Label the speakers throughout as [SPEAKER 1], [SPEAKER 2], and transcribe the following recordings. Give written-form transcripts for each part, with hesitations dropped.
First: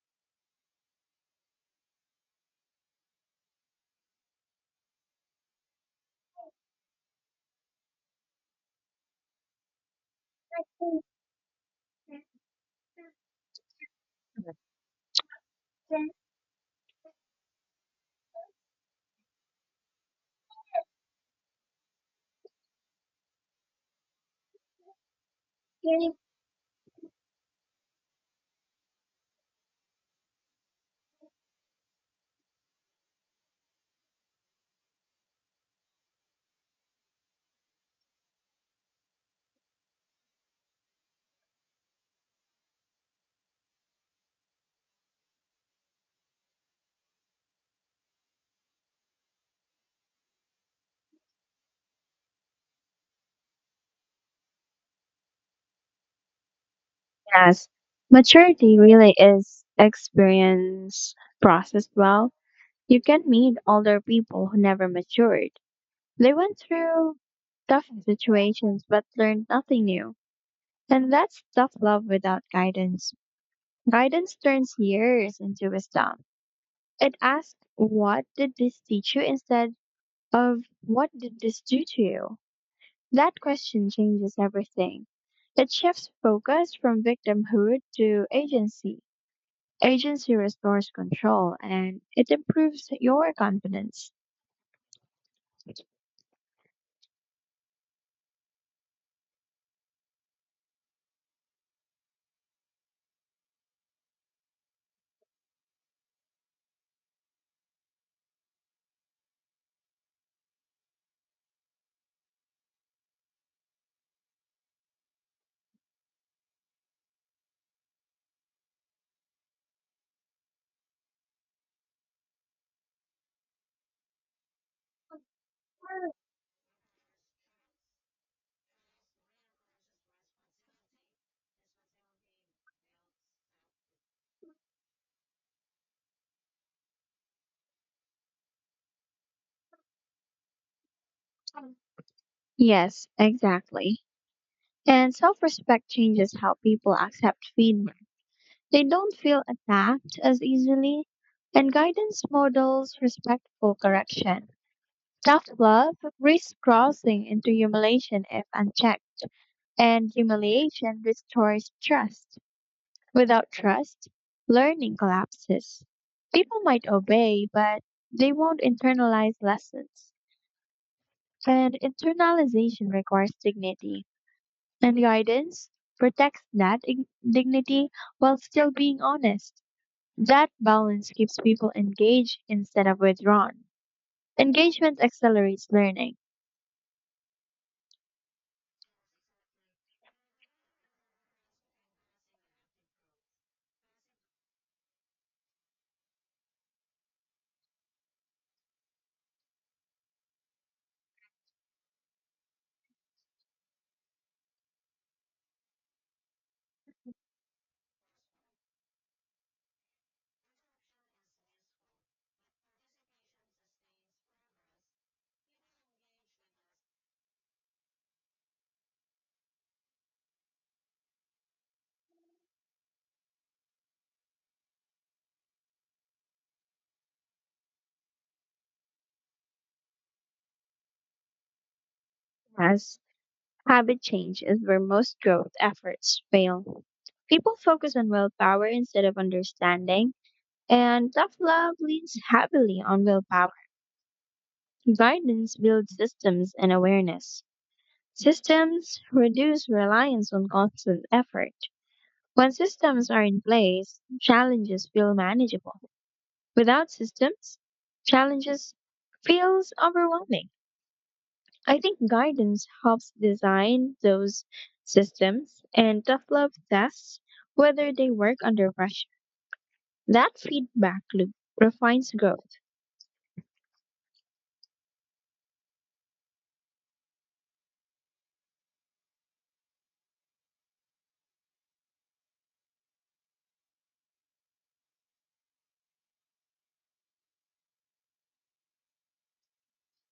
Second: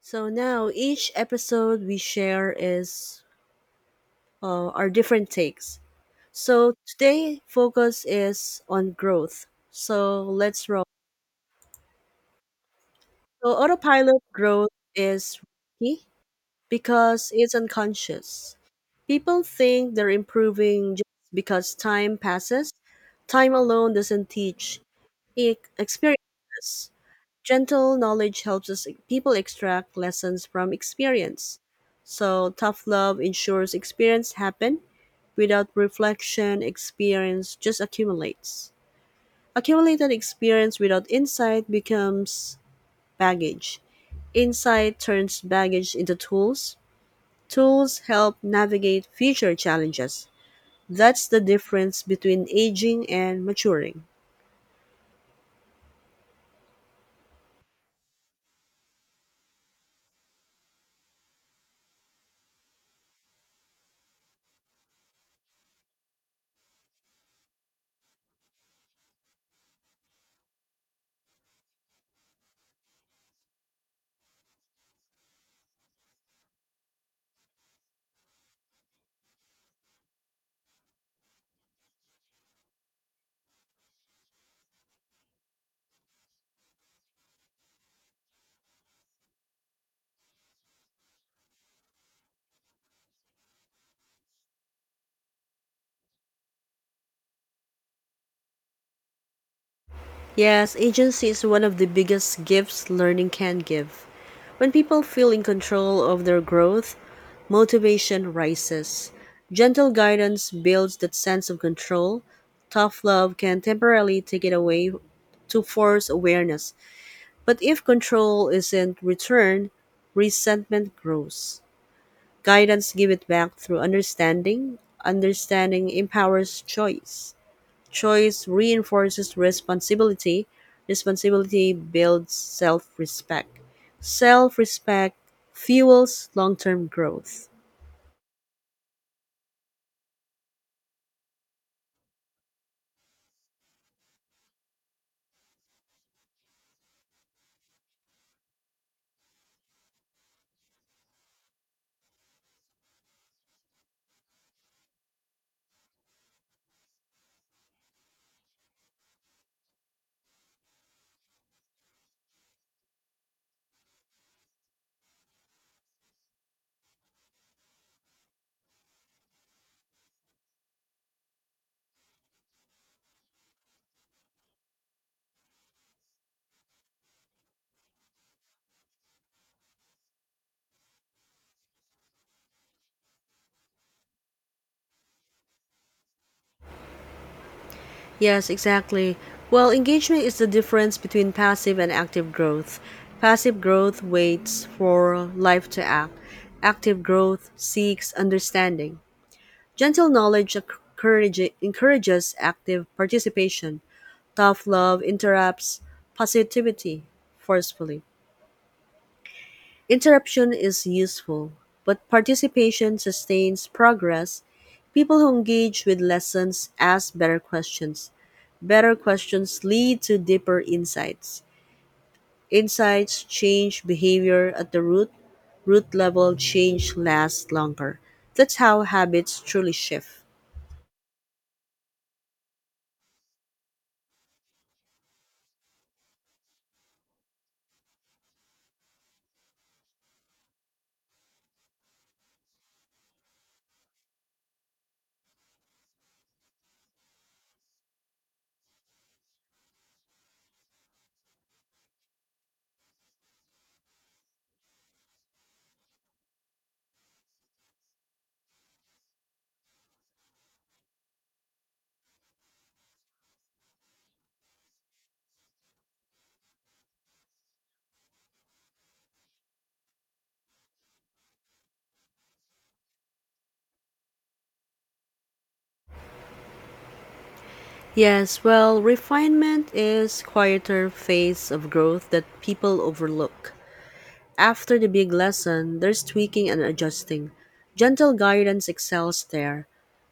[SPEAKER 1] So now each episode we share is our different takes. So today focus is on growth. So let's roll. So autopilot growth is risky because it's unconscious. People think they're improving just because time passes. Time alone doesn't teach experiences. Gentle knowledge helps us people extract lessons from experience. So tough love ensures experience happen. Without reflection, experience just accumulates. Accumulated experience without insight becomes baggage. Insight turns baggage into tools. Tools help navigate future challenges. That's the difference between aging and maturing.
[SPEAKER 2] Yes, maturity really is experience processed well. You can meet older people who never matured. They went through tough situations but learned nothing new. And that's tough love without guidance. Guidance turns years into wisdom. It asks, what did this teach you instead of what did this do to you? That question changes everything. It shifts focus from victimhood to agency. Agency restores control and it improves your confidence.
[SPEAKER 1] Yes, agency is one of the biggest gifts learning can give. When people feel in control of their growth, motivation rises. Gentle guidance builds that sense of control. Tough love can temporarily take it away to force awareness. But if control isn't returned, resentment grows. Guidance gives it back through understanding. Understanding empowers choice. Choice reinforces responsibility. Responsibility builds self respect. Self respect fuels long term growth.
[SPEAKER 2] Yes, exactly. And self respect changes how people accept feedback. They don't feel attacked as easily, and guidance models respectful correction. Tough love risks crossing into humiliation if unchecked, and humiliation restores trust. Without trust, learning collapses. People might obey, but they won't internalize lessons. And internalization requires dignity. And guidance protects that dignity while still being honest. That balance keeps people engaged instead of withdrawn. Engagement accelerates learning,
[SPEAKER 1] Yes, exactly. Well, engagement is the difference between passive and active growth. Passive growth waits for life to act, active growth seeks understanding. Gentle knowledge encourages active participation. Tough love interrupts positivity forcefully. Interruption is useful, but participation sustains progress. People who engage with lessons ask better questions. Better questions lead to deeper insights. Insights change behavior at the root. Root level change lasts longer. That's how habits truly shift.
[SPEAKER 2] as habit change is where most growth efforts fail. People focus on willpower instead of understanding. And tough love leans heavily on willpower. Guidance builds systems and awareness. Systems reduce reliance on constant effort. When systems are in place, challenges feel manageable. Without systems, challenges feels overwhelming. I think guidance helps design those systems and tough love tests whether they work under pressure. That feedback loop refines growth.
[SPEAKER 1] Yes, well, refinement is quieter phase of growth that people overlook. After the big lesson, there's tweaking and adjusting. Gentle guidance excels there.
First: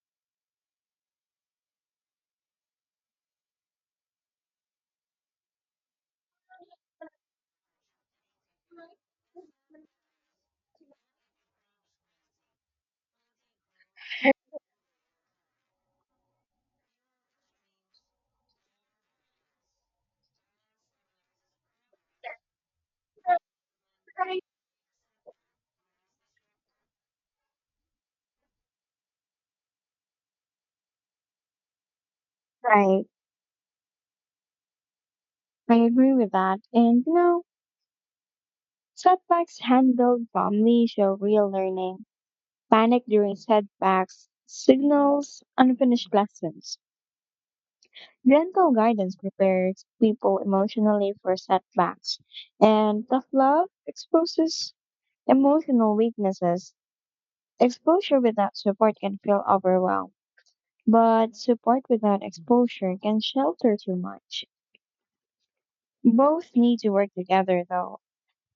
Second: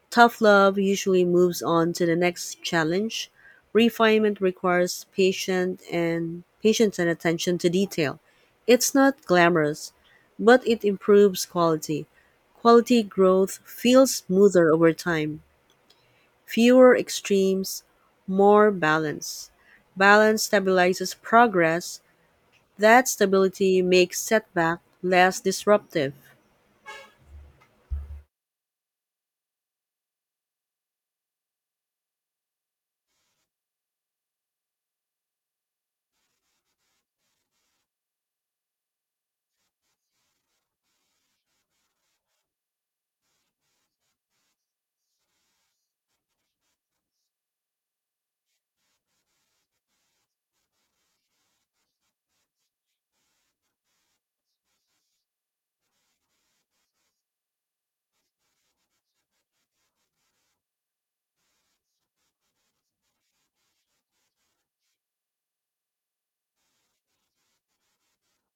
[SPEAKER 1] Tough love usually moves on to the next challenge. Refinement requires patient and patience and attention to detail. It's not glamorous, but it improves quality. Quality growth feels smoother over time. Fewer extremes, more balance. Balance stabilizes progress, that stability makes setback less disruptive.
[SPEAKER 2] Right. I agree with that. And you know, setbacks handled calmly show real learning. Panic during setbacks signals unfinished lessons. Gentle guidance prepares people emotionally for setbacks. And tough love exposes emotional weaknesses. Exposure without support can feel overwhelmed, but support without exposure can shelter too much. Both need to work together though.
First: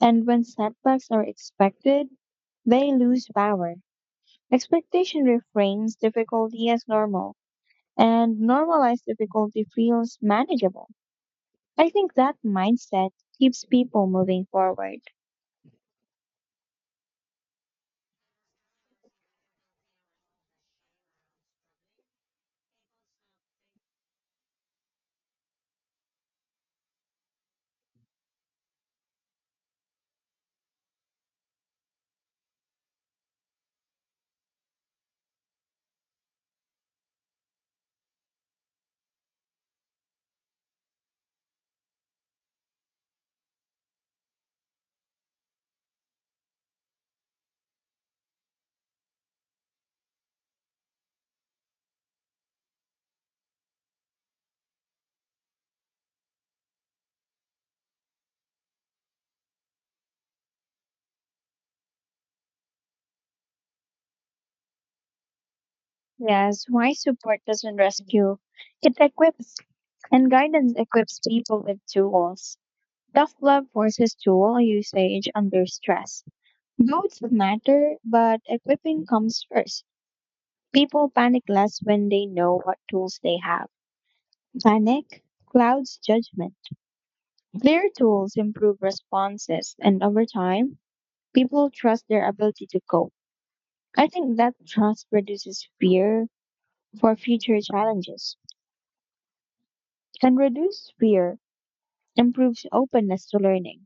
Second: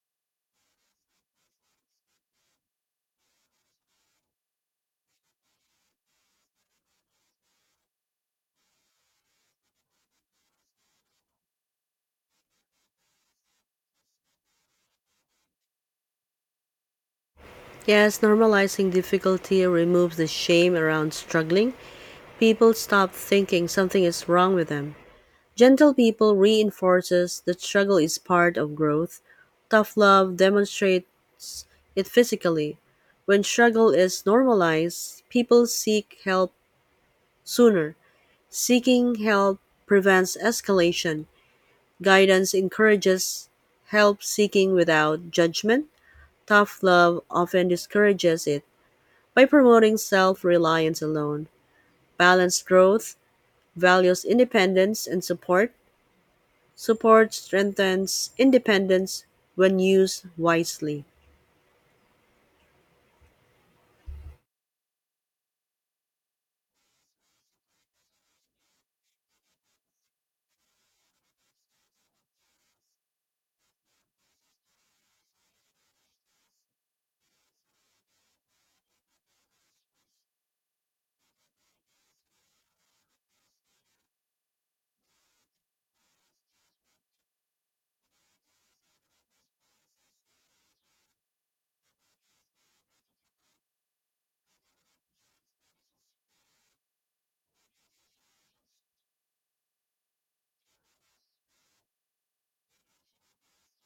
[SPEAKER 2] And when setbacks are expected, they lose power. Expectation reframes difficulty as normal, and normalized difficulty feels manageable. I think that mindset keeps people moving forward.
[SPEAKER 1] Yes, normalizing difficulty removes the shame around struggling. People stop thinking something is wrong with them. Gentle people reinforces that struggle is part of growth. Tough love demonstrates it physically. When struggle is normalized, people seek help sooner. Seeking help prevents escalation. Guidance encourages help seeking without judgment. Tough love often discourages it by promoting self reliance alone. Balanced growth values independence and support. Support strengthens independence when used wisely.
[SPEAKER 2] Yes, why support doesn't rescue, it equips, and guidance equips people with tools. Tough love forces tool usage under stress. Both matter, but equipping comes first. People panic less when they know what tools they have. Panic clouds judgment. Clear tools improve responses, and over time, people trust their ability to cope. I think that trust reduces fear for future challenges. And reduced fear improves openness to learning.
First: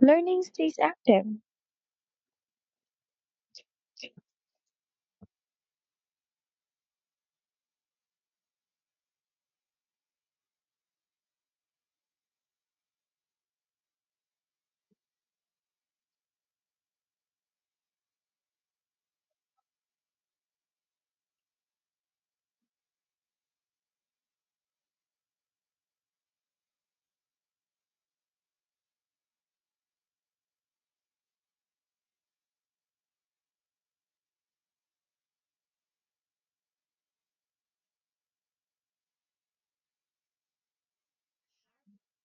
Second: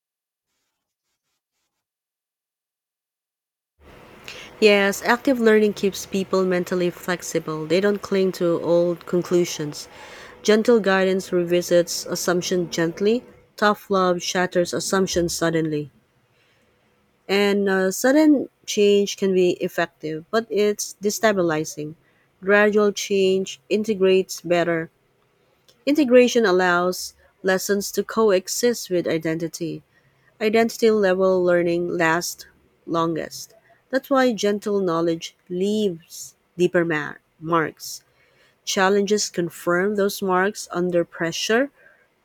[SPEAKER 2] Learning stays active,
[SPEAKER 1] Yes, active learning keeps people mentally flexible. They don't cling to old conclusions. Gentle guidance revisits assumption gently. Tough love shatters assumptions suddenly. And Sudden change can be effective, but it's destabilizing. Gradual change integrates better. Integration allows lessons to coexist with identity. Identity level learning lasts longest. That's why gentle knowledge leaves deeper marks. Challenges confirm those marks under pressure.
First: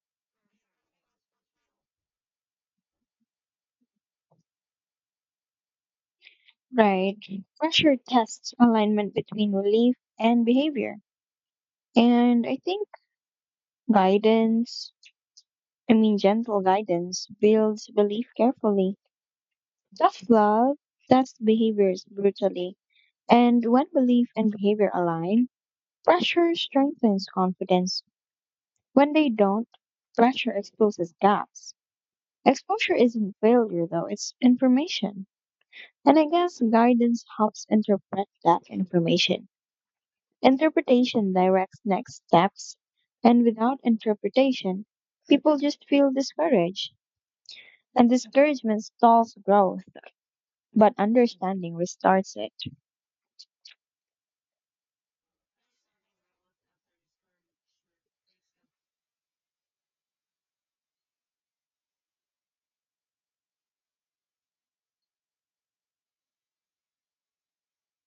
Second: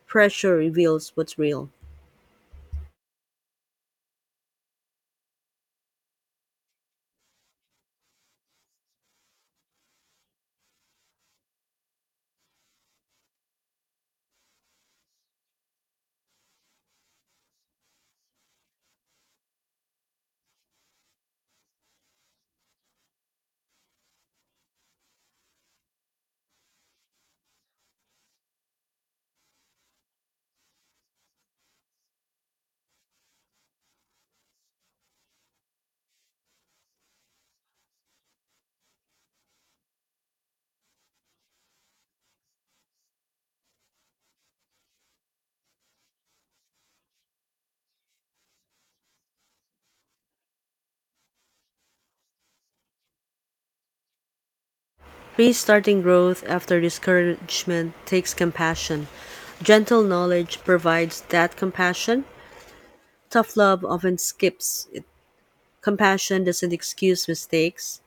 [SPEAKER 1] Pressure reveals what's real.
[SPEAKER 2] right? Pressure tests alignment between relief and behavior. And I think guidance, I mean, gentle guidance builds belief carefully. Tough love tests behaviors brutally. And when belief and behavior align, pressure strengthens confidence. When they don't, pressure exposes gaps. Exposure isn't failure, though, it's information. And I guess guidance helps interpret that information. Interpretation directs next steps. And without interpretation, people just feel discouraged. And discouragement stalls growth, but understanding restarts it.
[SPEAKER 1] Restarting growth after discouragement takes compassion. Gentle knowledge provides that compassion. Tough love often skips it. Compassion doesn't excuse mistakes,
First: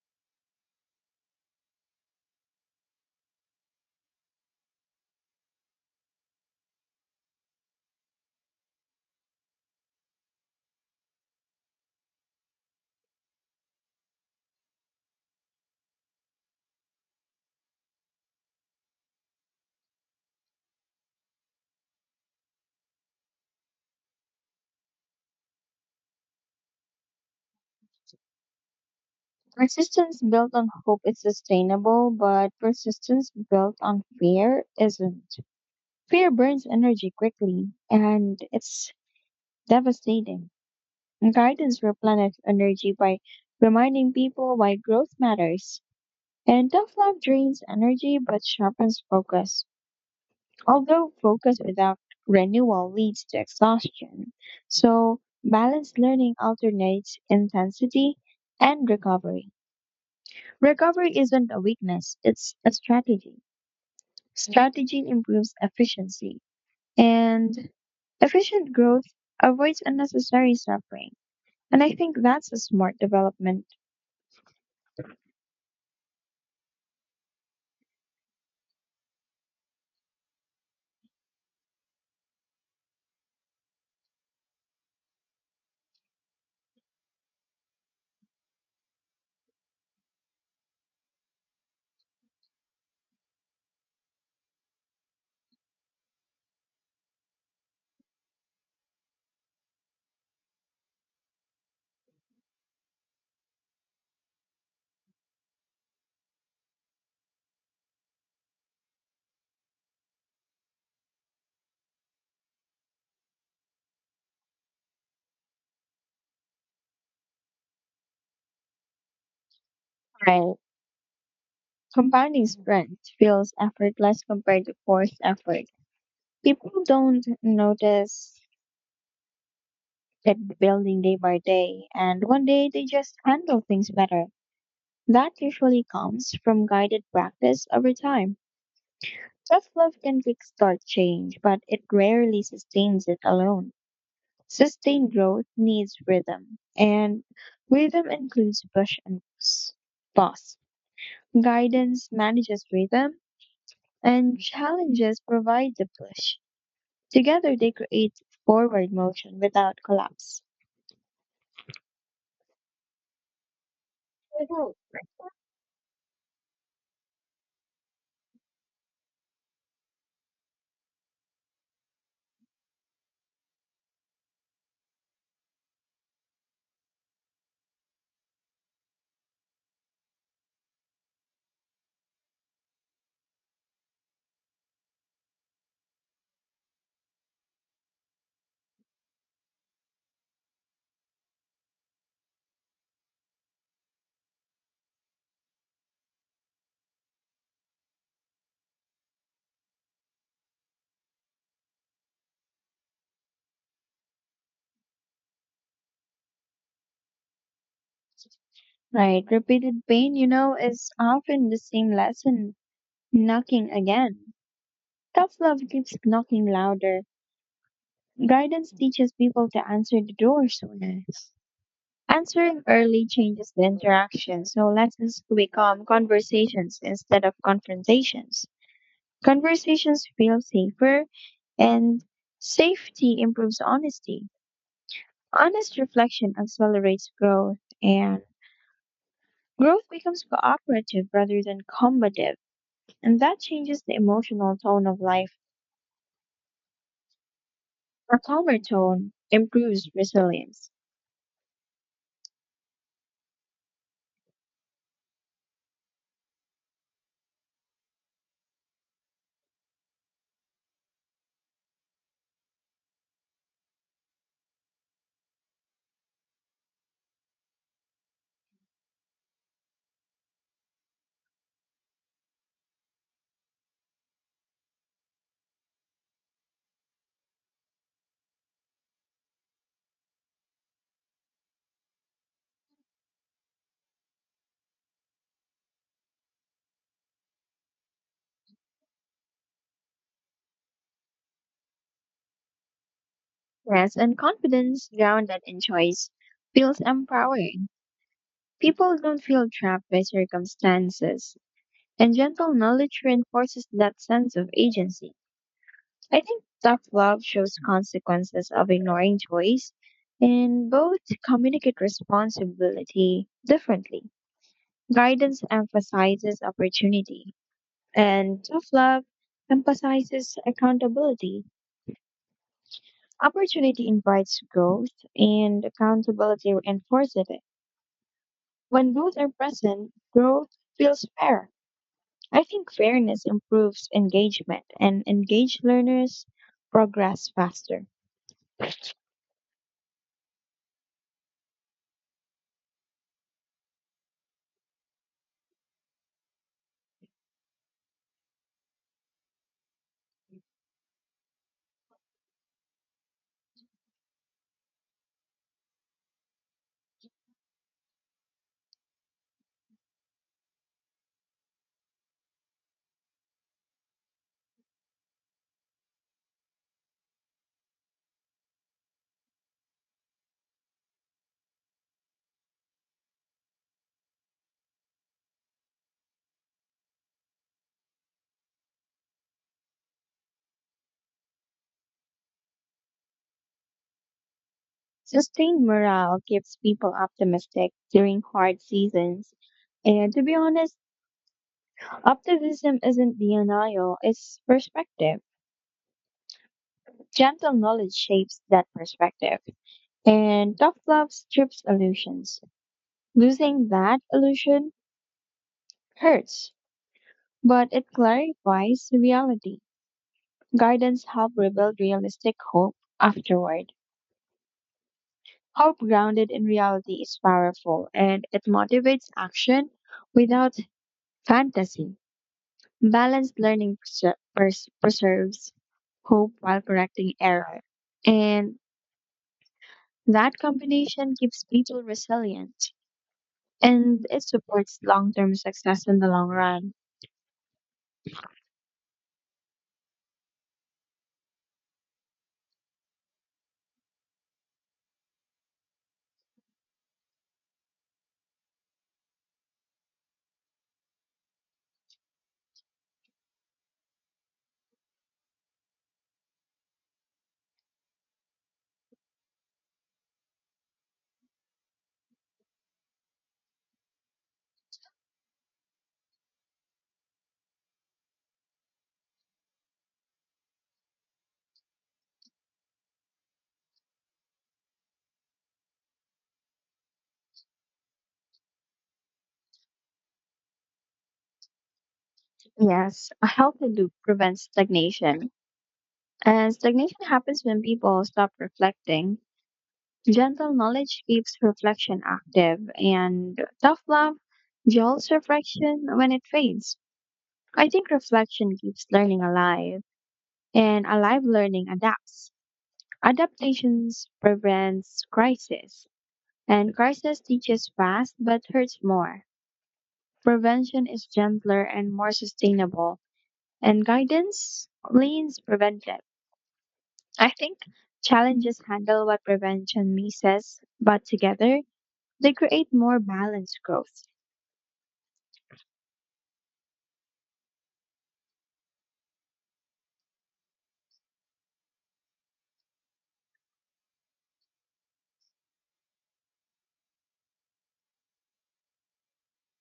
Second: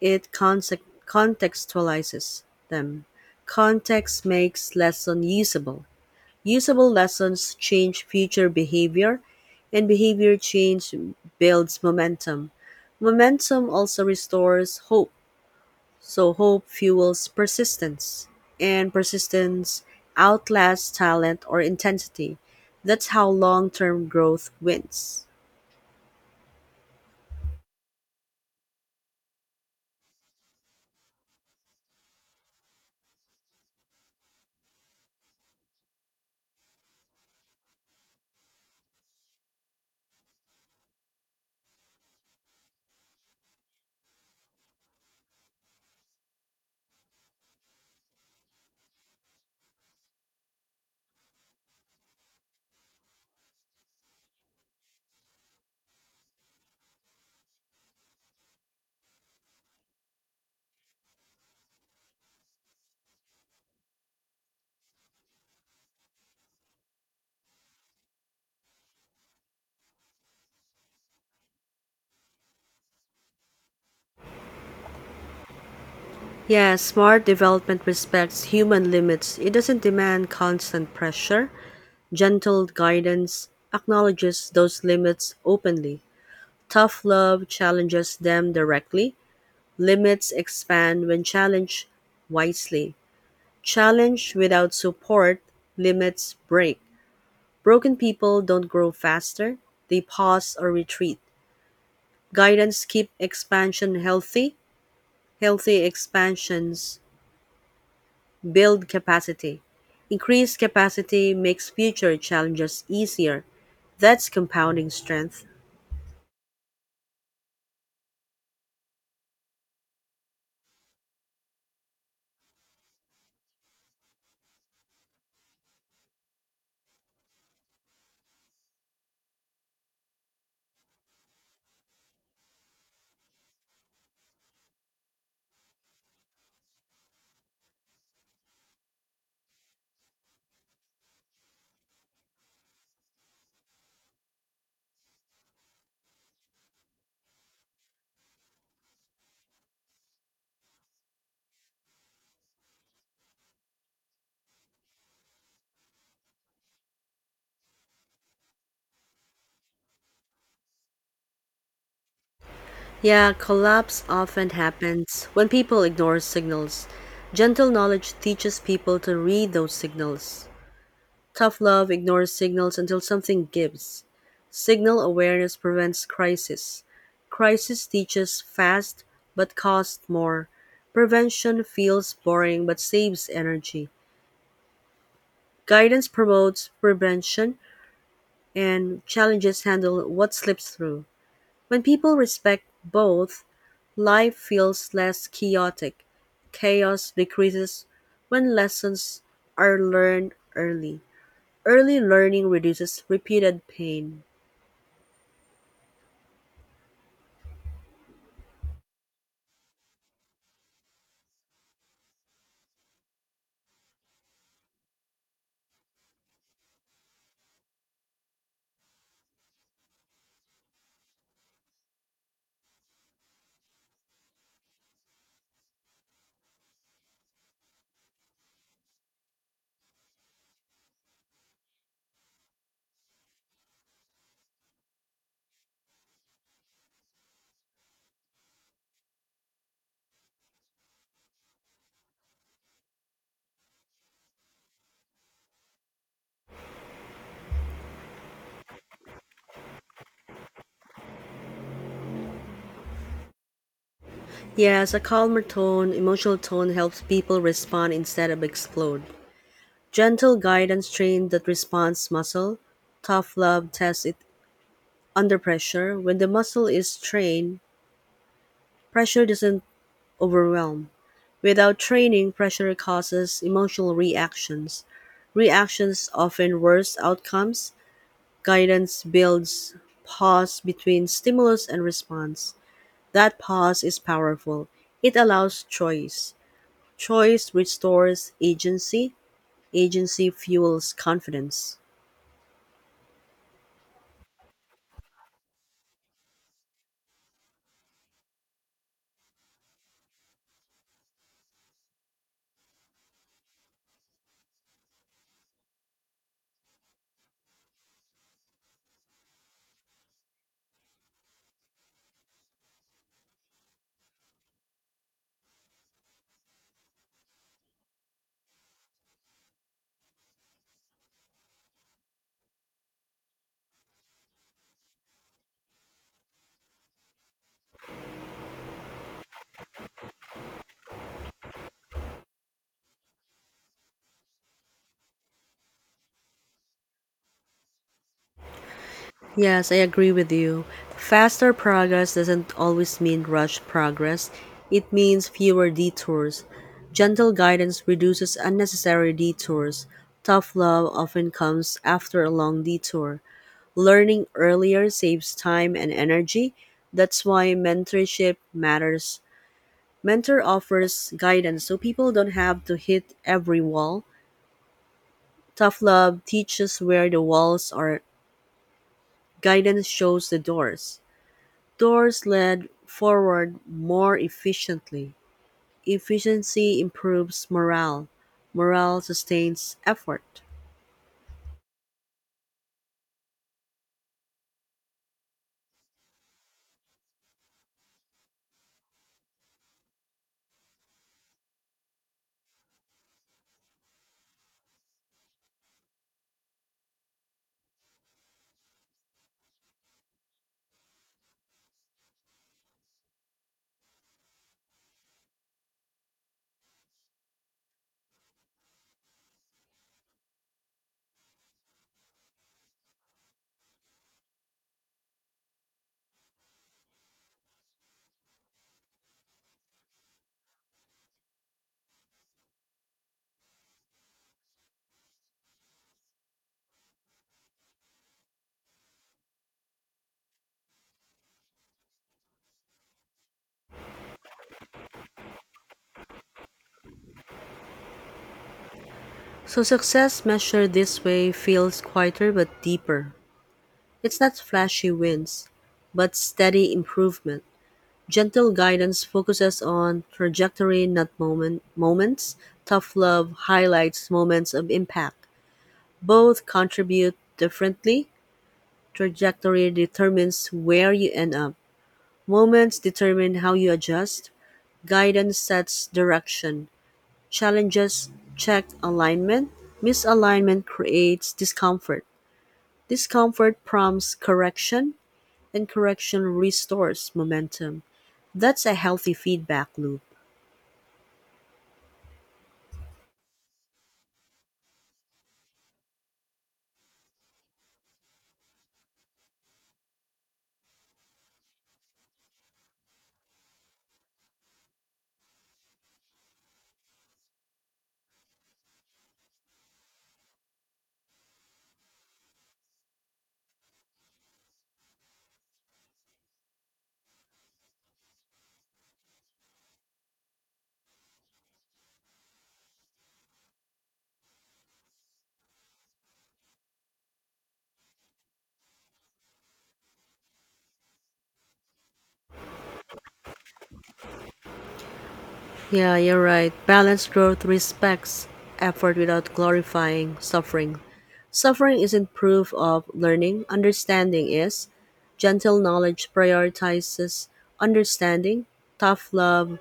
[SPEAKER 1] it contextualizes them. Context makes lesson usable. Usable lessons change future behavior, and behavior change builds momentum. Momentum also restores hope. So hope fuels persistence, and persistence outlasts talent or intensity. That's how long term growth wins.
[SPEAKER 2] Persistence built on hope is sustainable, but persistence built on fear isn't. Fear burns energy quickly, and it's devastating. Guidance replenishes energy by reminding people why growth matters. And tough love drains energy but sharpens focus. Although focus without renewal leads to exhaustion. So, balanced learning alternates intensity and recovery. Recovery isn't a weakness, it's a strategy. Strategy improves efficiency, and efficient growth avoids unnecessary suffering. And I think that's a smart development.
[SPEAKER 1] Yeah, smart development respects human limits. It doesn't demand constant pressure. Gentle guidance acknowledges those limits openly. Tough love challenges them directly. Limits expand when challenged wisely. Challenge without support, limits break. Broken people don't grow faster, they pause or retreat. Guidance keep expansion healthy, healthy expansions build capacity. Increased capacity makes future challenges easier. That's compounding strength.
[SPEAKER 2] Right. Compounding strength feels effortless compared to forced effort. People don't notice it building day by day, and one day they just handle things better. That usually comes from guided practice over time. Self love can kickstart change, but it rarely sustains it alone. Sustained growth needs rhythm, and rhythm includes push and pause. Guidance manages rhythm, and challenges provide the push. Together, they create forward motion without collapse.
[SPEAKER 1] Yeah, collapse often happens when people ignore signals. Gentle knowledge teaches people to read those signals. Tough love ignores signals until something gives. Signal awareness prevents crisis. Crisis teaches fast but costs more. Prevention feels boring but saves energy. Guidance promotes prevention and challenges handle what slips through. When people respect both, life feels less chaotic. Chaos decreases when lessons are learned early. Early learning reduces repeated pain.
[SPEAKER 2] Right, repeated pain, you know, is often the same lesson knocking again. Tough love keeps knocking louder. Guidance teaches people to answer the door sooner. Answering early changes the interaction, so lessons become conversations instead of confrontations. Conversations feel safer, and safety improves honesty. Honest reflection accelerates growth, and growth becomes cooperative rather than combative, and that changes the emotional tone of life. A calmer tone improves resilience.
[SPEAKER 1] Yes, a calmer tone, emotional tone helps people respond instead of explode. Gentle guidance trains that response muscle. Tough love tests it under pressure. When the muscle is trained, pressure doesn't overwhelm. Without training, pressure causes emotional reactions. Reactions often worse outcomes. Guidance builds pause between stimulus and response. That pause is powerful. It allows choice. Choice restores agency, agency fuels confidence.
[SPEAKER 2] Yes, and confidence grounded in choice feels empowering. People don't feel trapped by circumstances, and gentle knowledge reinforces that sense of agency. I think tough love shows consequences of ignoring choice, and both communicate responsibility differently. Guidance emphasizes opportunity, and tough love emphasizes accountability. Opportunity invites growth, and accountability reinforces it. When both are present, growth feels fair. I think fairness improves engagement, and engaged learners progress faster.
[SPEAKER 1] Yes, I agree with you. Faster progress doesn't always mean rushed progress, it means fewer detours. Gentle guidance reduces unnecessary detours. Tough love often comes after a long detour. Learning earlier saves time and energy. That's why mentorship matters. Mentor offers guidance so people don't have to hit every wall. Tough Love teaches where the walls are, guidance shows the doors. Doors lead forward more efficiently. Efficiency improves morale. Morale sustains effort.
[SPEAKER 2] Sustained morale keeps people optimistic during hard seasons. And to be honest, optimism isn't denial, it's perspective. Gentle knowledge shapes that perspective. And tough love strips illusions. Losing that illusion hurts, but it clarifies reality. Gardens help rebuild realistic hope afterward. Hope grounded in reality is powerful and it motivates action without fantasy. Balanced learning preserves hope while correcting error. And that combination keeps people resilient and it supports long term success in the long run.
[SPEAKER 1] So success measured this way feels quieter but deeper. It's not flashy wins, but steady improvement. Gentle guidance focuses on trajectory, not moments. Tough love highlights moments of impact. Both contribute differently; trajectory determines where you end up, moments determine how you adjust, guidance sets direction, challenges check alignment, misalignment creates discomfort, discomfort prompts correction, and correction restores momentum. That's a healthy feedback loop.
[SPEAKER 2] Yes, a healthy loop prevents stagnation. And stagnation happens when people stop reflecting. Gentle knowledge keeps reflection active, and tough love jolts reflection when it fades. I think reflection keeps learning alive, and alive learning adapts. Adaptations prevents crisis, and crisis teaches fast but hurts more. Prevention is gentler and more sustainable, and guidance leans preventive. I think challenges handle what prevention misses, but together they create more balanced growth.
[SPEAKER 1] Yeah, you're right. Balanced growth respects effort without glorifying suffering. Suffering isn't proof of learning, understanding is. Gentle knowledge prioritizes understanding, tough love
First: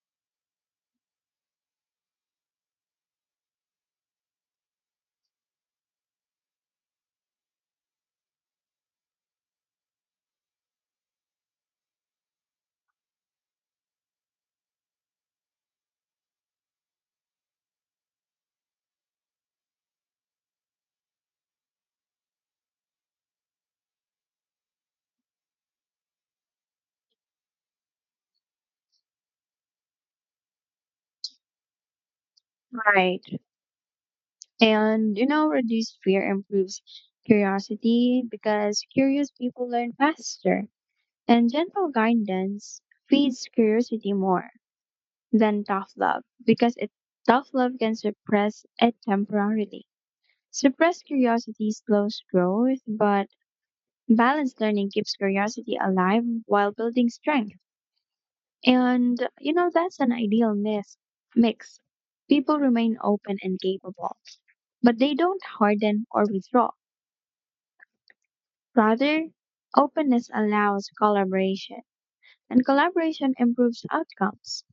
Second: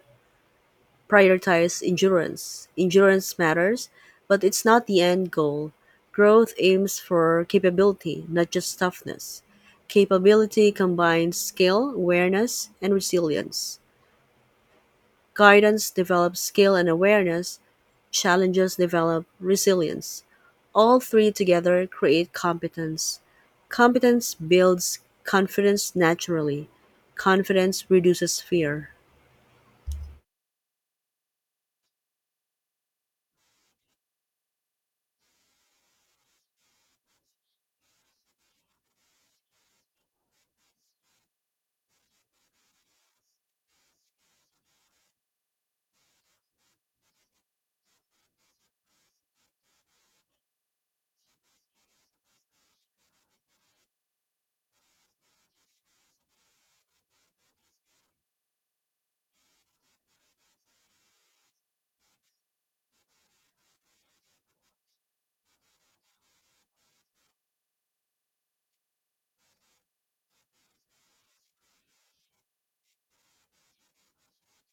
[SPEAKER 1] prioritizes endurance. Endurance matters, but it's not the end goal. Growth aims for capability, not just toughness. Capability combines skill, awareness, and resilience. Guidance develops skill and awareness, challenges develop resilience. All three together create competence. Competence builds confidence naturally. Confidence reduces fear.
[SPEAKER 2] Right. And, you know, reduced fear improves curiosity because curious people learn faster. And gentle guidance feeds curiosity more than tough love because tough love can suppress it temporarily. Suppressed curiosity slows growth, but balanced learning keeps curiosity alive while building strength. And, you know, that's an ideal mix. People remain open and capable but they don't harden or withdraw. Rather, openness allows collaboration, and collaboration improves outcomes.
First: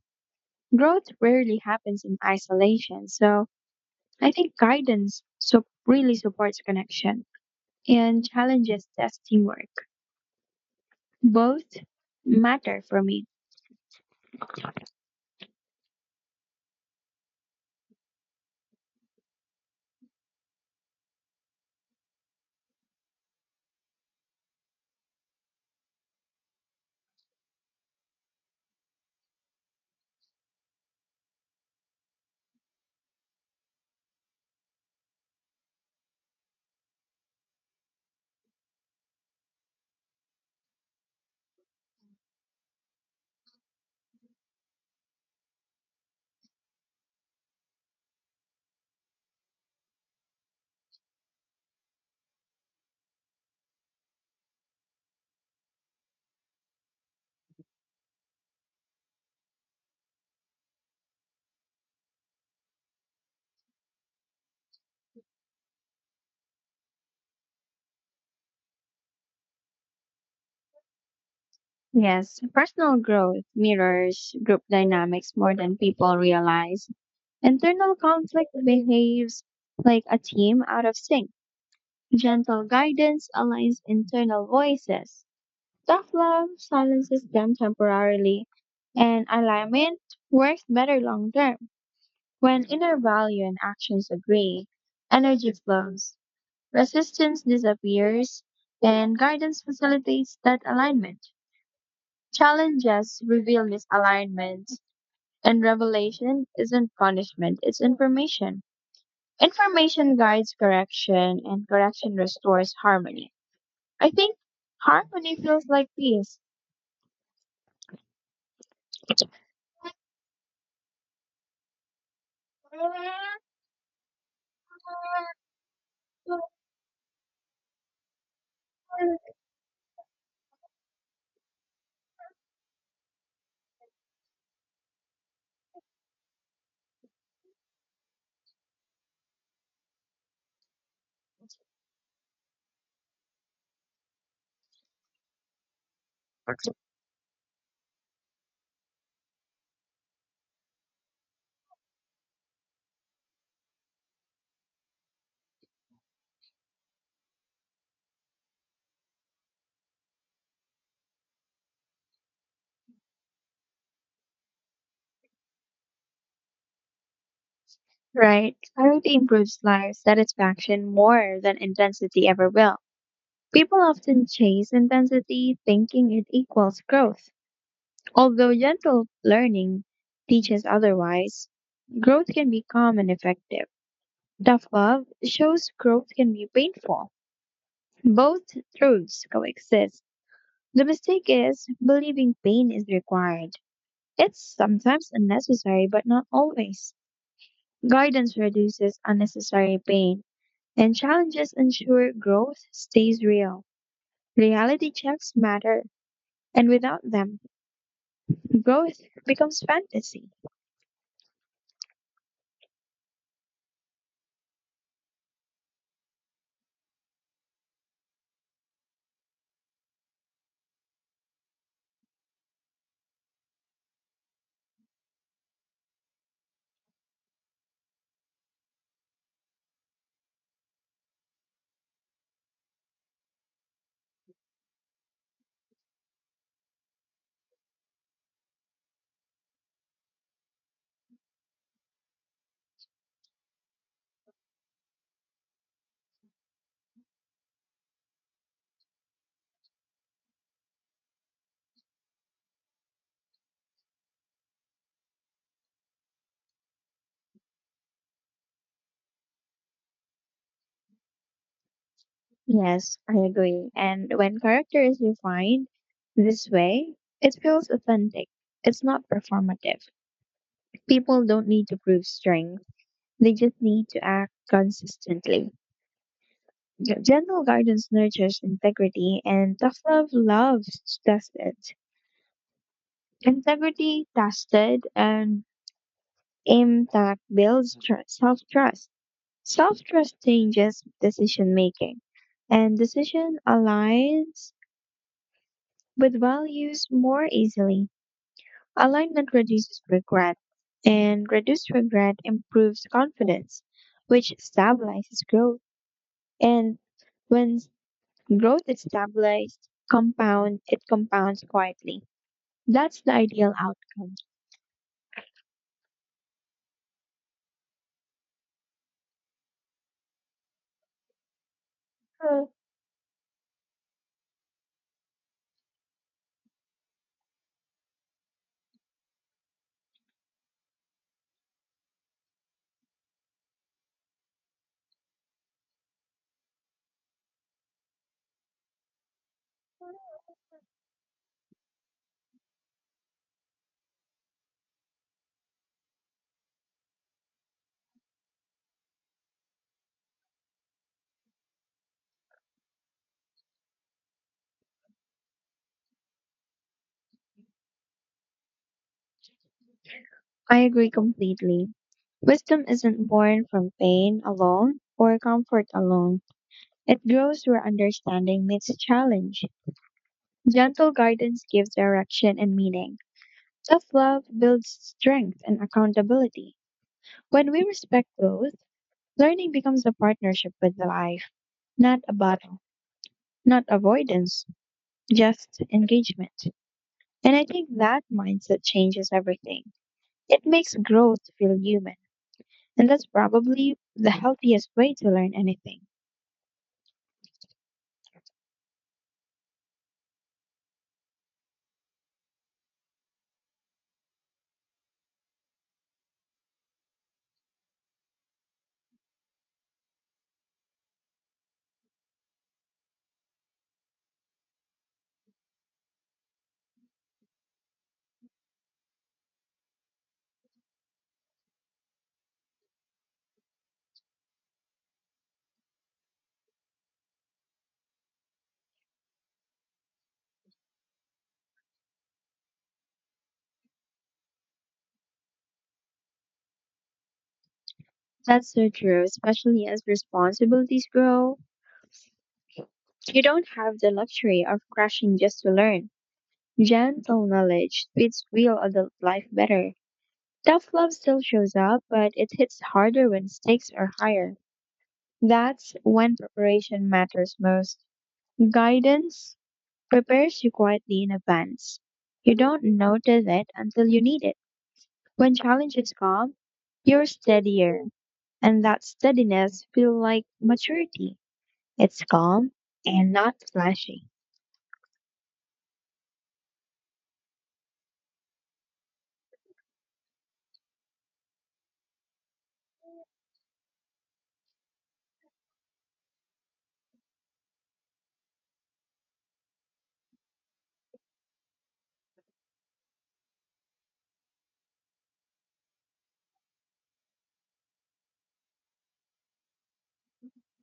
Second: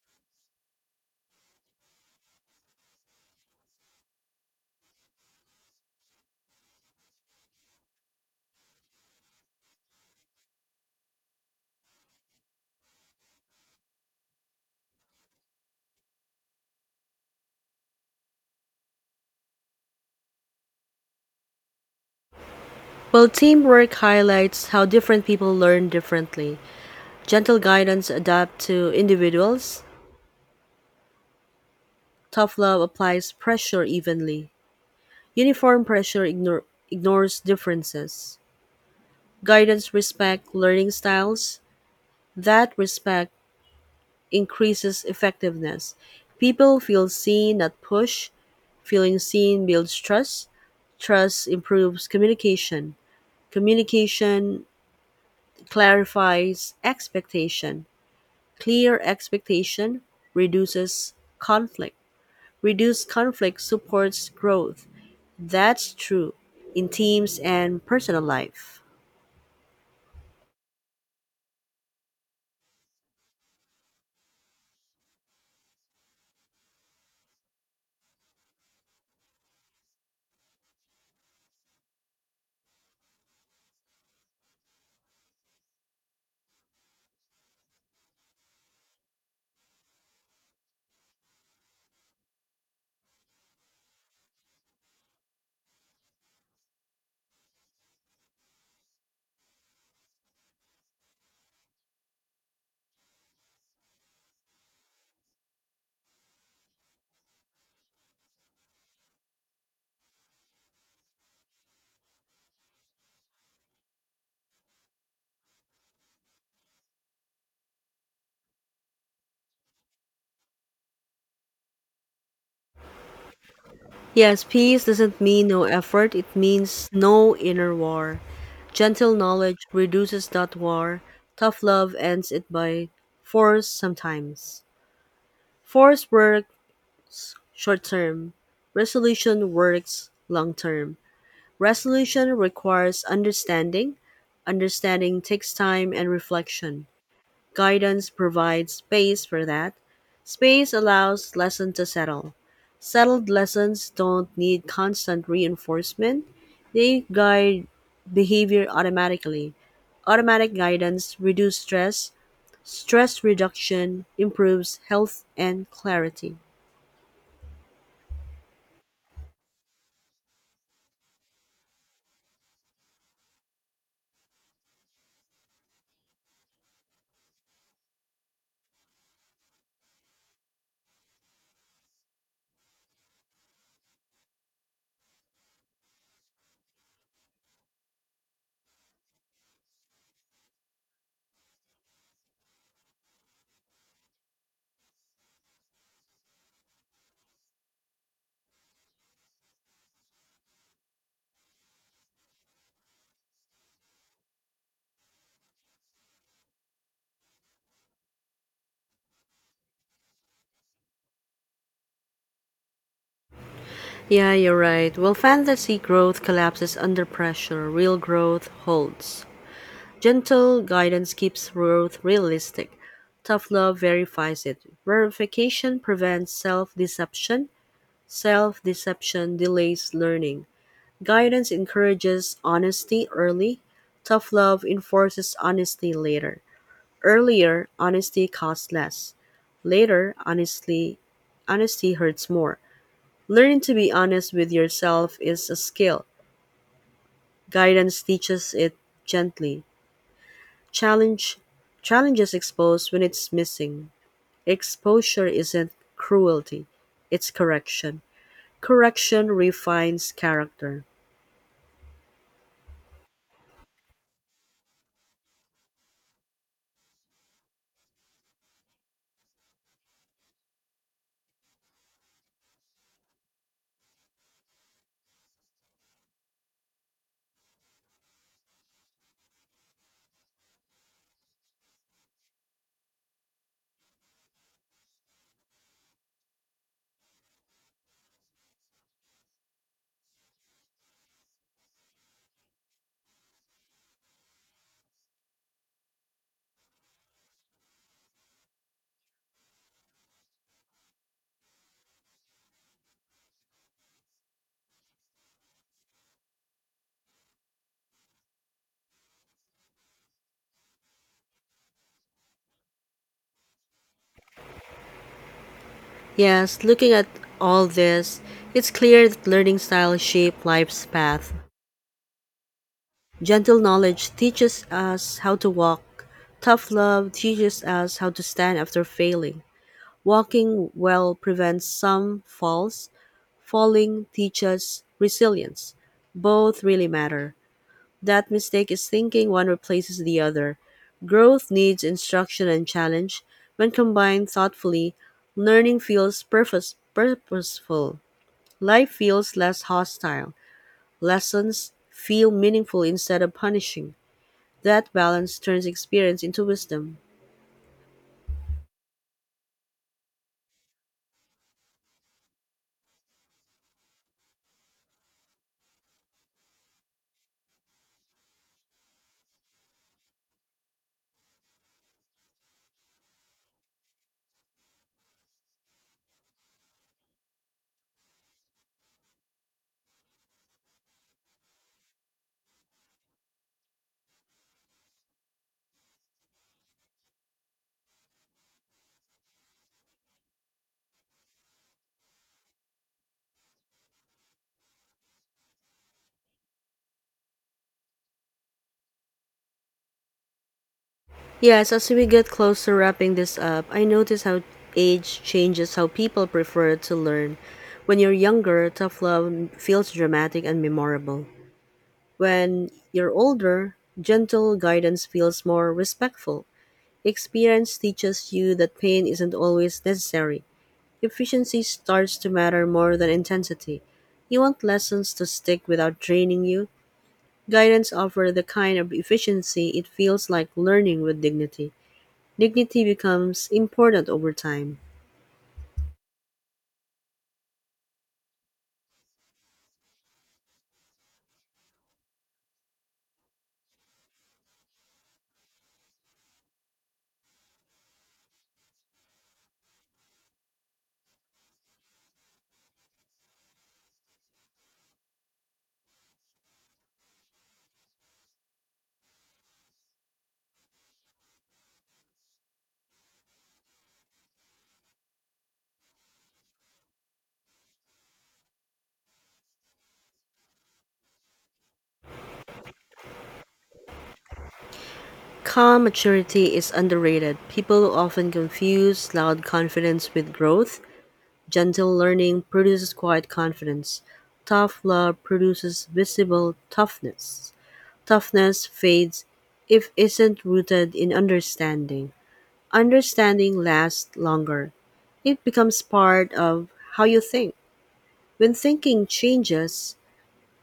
[SPEAKER 2] Growth rarely happens in isolation, so I think guidance really supports connection and challenges test teamwork. Both matter for me.
[SPEAKER 1] Well, teamwork highlights how different people learn differently. Gentle guidance adapts to individuals. Tough love applies pressure evenly. Uniform pressure ignore, ignores differences. Guidance respects learning styles. That respect increases effectiveness. People feel seen, not pushed. Feeling seen builds trust. Trust improves communication. Communication clarifies expectation. Clear expectation reduces conflict. Reduced conflict supports growth. That's true in teams and personal life.
[SPEAKER 2] Yes, personal growth mirrors group dynamics more than people realize. Internal conflict behaves like a team out of sync. Gentle guidance aligns internal voices. Tough love silences them temporarily, and alignment works better long term. When inner value and actions agree, energy flows, resistance disappears, and guidance facilitates that alignment. Challenges reveal misalignments, and revelation isn't punishment, it's information. Information guides correction, and correction restores harmony. I think harmony feels like peace.
[SPEAKER 1] Yes, peace doesn't mean no effort, it means no inner war. Gentle knowledge reduces that war, tough love ends it by force sometimes. Force work short term, resolution works long term. Resolution requires understanding, understanding takes time and reflection. Guidance provides space for that. Space allows lesson to settle. Settled lessons don't need constant reinforcement. They guide behavior automatically. Automatic guidance reduces stress. Stress reduction improves health and clarity.
[SPEAKER 2] Right. Clarity improves life satisfaction more than intensity ever will. People often chase intensity thinking it equals growth. Although gentle learning teaches otherwise, growth can be calm and effective. Tough love shows growth can be painful. Both truths coexist. The mistake is believing pain is required. It's sometimes unnecessary, but not always. Guidance reduces unnecessary pain, and challenges ensure growth stays real. Reality checks matter, and without them, growth becomes fantasy.
[SPEAKER 1] Yeah, you're right. Well, fantasy growth collapses under pressure. Real growth holds. Gentle guidance keeps growth realistic. Tough love verifies it. Verification prevents self deception. Self deception delays learning. Guidance encourages honesty early. Tough love enforces honesty later. Earlier, honesty costs less. Later, honesty hurts more. Learning to be honest with yourself is a skill. Guidance teaches it gently. Challenge Challenge is exposed when it's missing. Exposure isn't cruelty, it's correction. Correction refines character.
[SPEAKER 2] Yes, I agree. And when character is refined this way, it feels authentic. It's not performative. People don't need to prove strength, they just need to act consistently. Gentle guidance nurtures integrity, and tough love loves tested. Integrity tested and impact builds self trust. Self trust changes decision making, and decision aligns with values more easily. Alignment reduces regret, and reduced regret improves confidence, which stabilizes growth. And when growth is stabilized, it compounds quietly. That's the ideal outcome.
[SPEAKER 1] Yes, looking at all this, it's clear that learning style shape life's path.
[SPEAKER 2] So,
[SPEAKER 1] Gentle knowledge teaches us how to walk. Tough love teaches us how to stand after failing. Walking well prevents some falls. Falling teaches resilience. Both really matter. That mistake is thinking one replaces the other. Growth needs instruction and challenge. When combined thoughtfully, purposeful. Life feels less hostile. Lessons feel meaningful instead of punishing. That balance turns experience into wisdom.
[SPEAKER 2] I agree completely. Wisdom isn't born from pain alone or comfort alone. It grows where understanding meets challenge. Gentle guidance gives direction and meaning. Self love builds strength and accountability. When we respect growth, learning becomes a partnership with life, not a battle, not avoidance, just engagement. And I think that mindset changes everything. It makes growth feel human. And that's probably the healthiest way to learn anything.
[SPEAKER 1] Yes, as we get closer wrapping this up, I notice how age changes how people prefer to learn. When you're younger, tough love feels dramatic and memorable. When you're older, gentle guidance feels more respectful. Experience teaches you that pain isn't always necessary. Efficiency starts to matter more than intensity. You want lessons to stick without draining you. Guidance offers the kind of efficiency it feels like learning with dignity. Dignity becomes important over time.
[SPEAKER 2] That's so true, especially as responsibilities grow. You don't have the luxury of crashing just to learn. Gentle knowledge fits real adult life better. Tough love still shows up, but it hits harder when stakes are higher. That's when preparation matters most. Guidance prepares you quietly in advance. You don't notice it until you need it. When challenges come, you're steadier, and that steadiness feels like maturity. It's calm and not flashy.
[SPEAKER 1] Calm maturity is underrated. People often confuse loud confidence with growth. Gentle learning produces quiet confidence. Tough love produces visible toughness. Toughness fades if isn't rooted in understanding. Understanding lasts longer. It becomes part of how you think. When thinking changes,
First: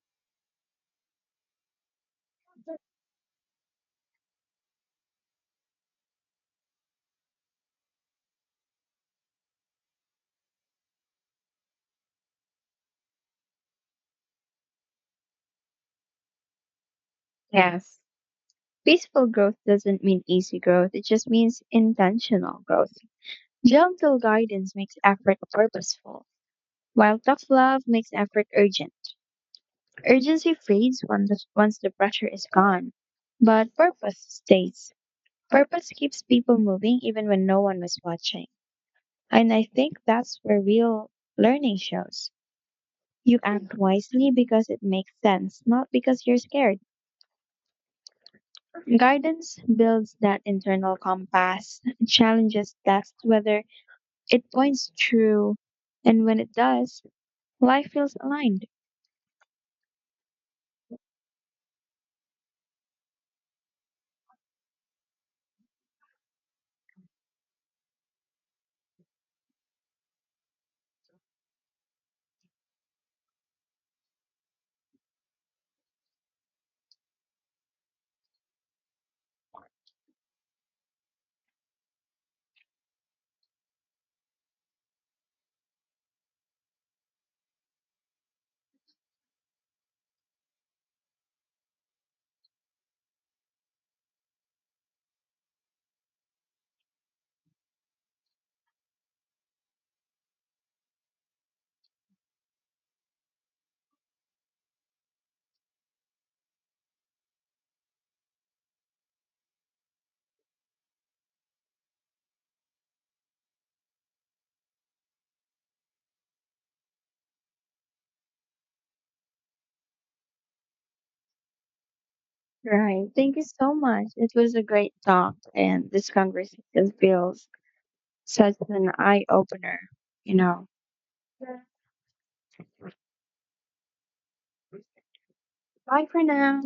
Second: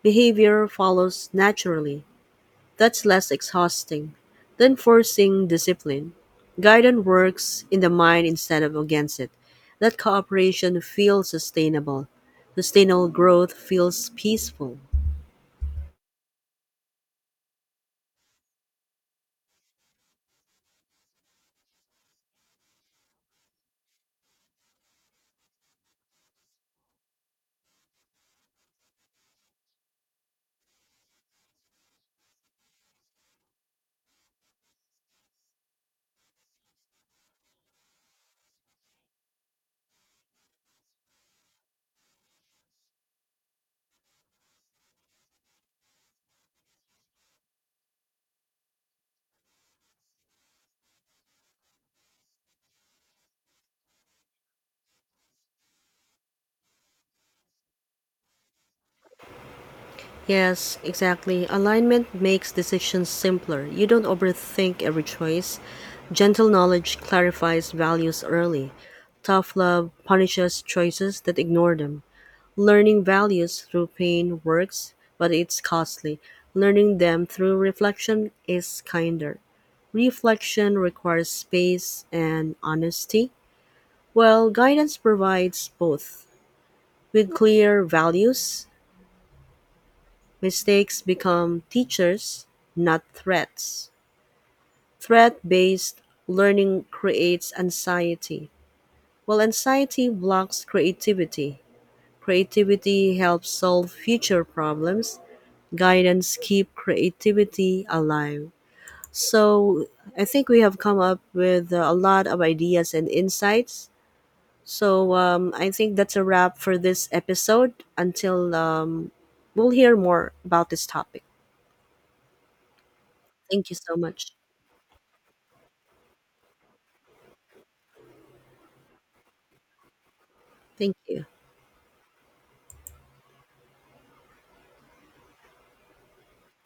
[SPEAKER 1] behavior follows naturally. That's less exhausting than forcing discipline. Guidance works in the mind instead of against it. That cooperation feels sustainable. Sustainable growth feels peaceful.
[SPEAKER 2] Yes. Peaceful growth doesn't mean easy growth, it just means intentional growth. Gentle guidance makes effort purposeful, while tough love makes effort urgent. Urgency fades when once the pressure is gone, but purpose stays. Purpose keeps people moving even when no one was watching. And I think that's where real learning shows. You act wisely because it makes sense, not because you're scared. Guidance builds that internal compass, challenges tests whether it points true, and when it does, life feels aligned.
[SPEAKER 1] Yes, exactly. Alignment makes decisions simpler. You don't overthink every choice. Gentle knowledge clarifies values early. Tough love punishes choices that ignore them. Learning values through pain works, but it's costly. Learning them through reflection is kinder. Reflection requires space and honesty, while guidance provides both. With clear values, mistakes become teachers, not threats. Threat based learning creates anxiety, while anxiety blocks creativity. Creativity helps solve future problems, guidance keep creativity alive. So I think we have come up with a lot of ideas and insights. So I think that's a wrap for this episode. Until we'll hear more about this topic.
[SPEAKER 2] Right. Thank you
[SPEAKER 1] Thank
[SPEAKER 2] so
[SPEAKER 1] you so
[SPEAKER 2] much.
[SPEAKER 1] much.
[SPEAKER 2] It was a great talk, and this conversation feels such an eye opener, you know.
[SPEAKER 1] Thank you.
[SPEAKER 2] Bye for now.